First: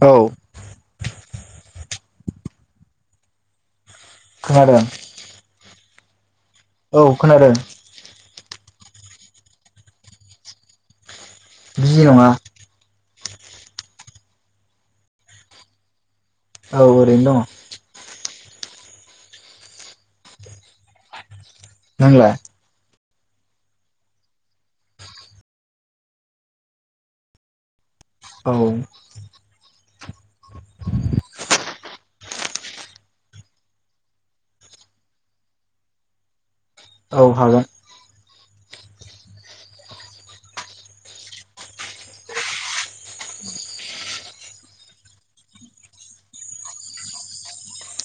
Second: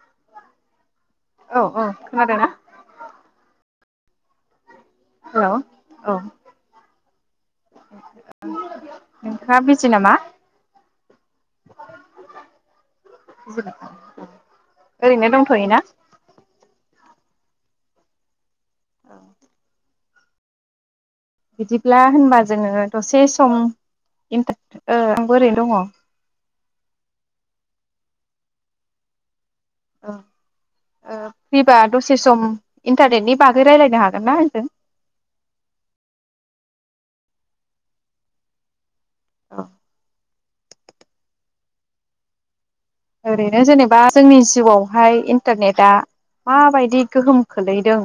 औ औ औ खोनादोना खोनादों हेलौ औ औ खोनादों नोंथाङा बिजि नामा बिजि नङा ओरैनो दंथयो ना औ ओरैनो दङ। औ बिदिब्ला दङ नोंलाय होनबा जोङो दसे सम इनटा ओ आंबो ओरैनो दङ। औ ओ ओ फैबा दसे सम इन्टारनेटनि बागै रायलायनो हागोन ना आंजों? औ हागोन। अह ओरैनो जेनेबा जोंनि जिउआवहाय इन्टारनेटआ माबायदि गोहोम खोलैदों?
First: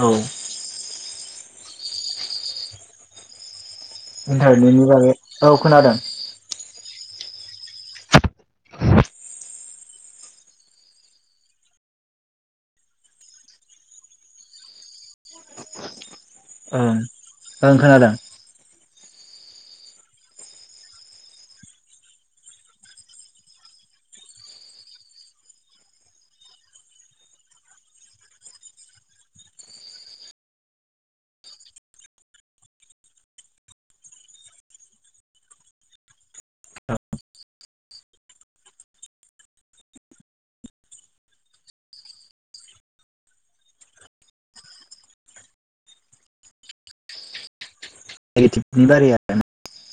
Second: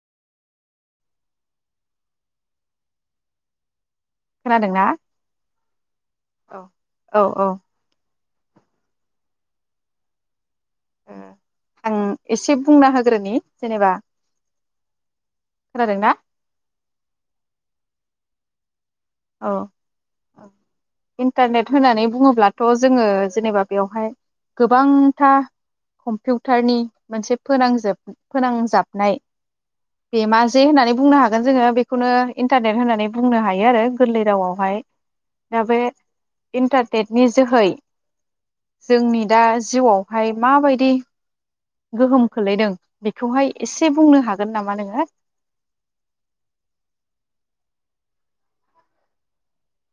औ। खोनादोंना इन्टारनेटनि बागै औ खोनादों। औ औ औ। ओ आं एसे बुंना होग्रोनि जेनेबा खोनादोंना? ओ ओं खोनादों। औ इन्टारनेट होननानै बुङोब्लाथ' जोङो जेनेबा बेवहाय गोबांथा कम्पिउटारनि मोनसे फोनांजोब फोनांजाबनाय बे मा जे होननानै बुंनो हागोन जोङो बेखौनो इन्टारनेट होननानै बुंनो हायो आरो। गोरलै रावआवहाय दा बे इन्टारनेटनि जोहै जोंनि दा जिउआवहाय माबायदि? गोहोम खोलैदों बेखौहाय एसे बुंनो हागोन नामा नोङो? [unintelligible]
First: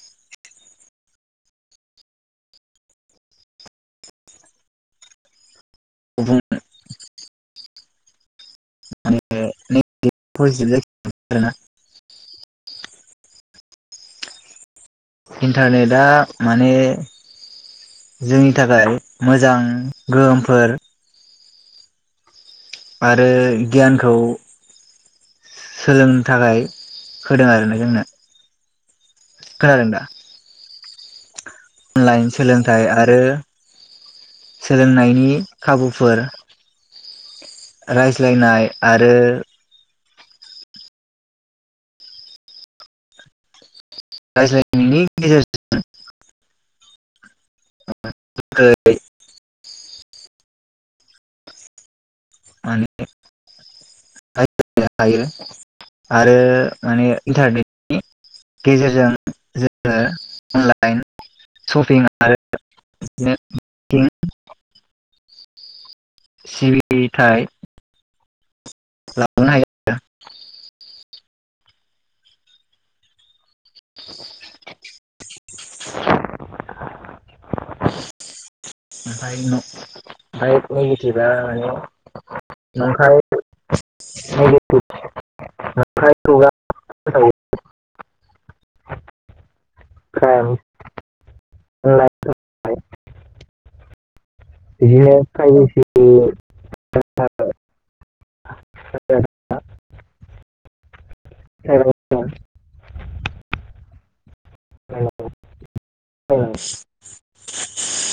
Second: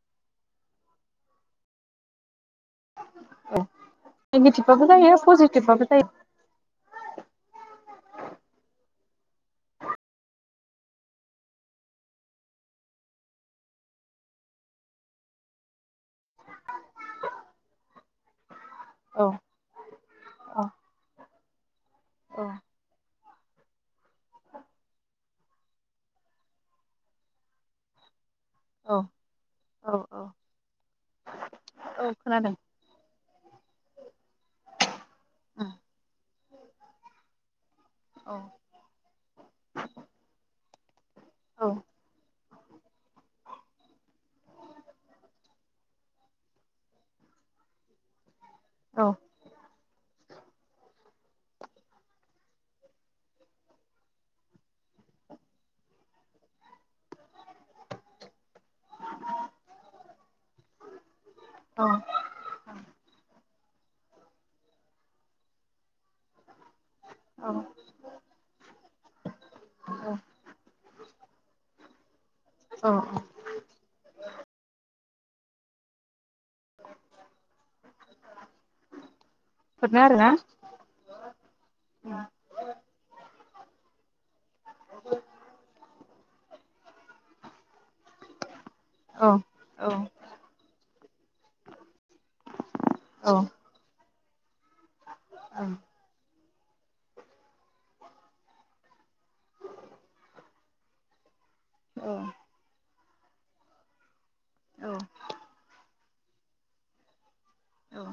अह नेगेटिबबाबो जायो पजिटिभ थिभबाबो जायो। [unintelligible] आरोना। इन्टारनेटआ माने जोंनि थाखाय औ मोजां गोहोमफोर अह। आरो गियानखौ सोलोंनो थाखाय होदों आरो ना जोंनो। औ खोनादों दा औ औ। औ अनलाइन खोनादों सोलोंथाइ आरो सोलोंनायनि औ खाबुफोर। औ रायज्लायनाय आरो औ। रायज्लायनायनि गेजेरजों [unintelligible] औ [unintelligible] माने [unintelligible] हायो आरो माने इन्टारनेटनि गेजेरजों जोङो अनलाइन औ सपिं आरो बिदिनो [unintelligible] सिरि थाइ औ औ [unintelligible] औ औ [inaudible] हरनो आरोना ओमफ्राय [unintelligible] औ [inaudible] [unintelligible] औ औ क्राइम अनलाइन औ बिदिनो [unintelligible] [unintelligible] औ औ औ औ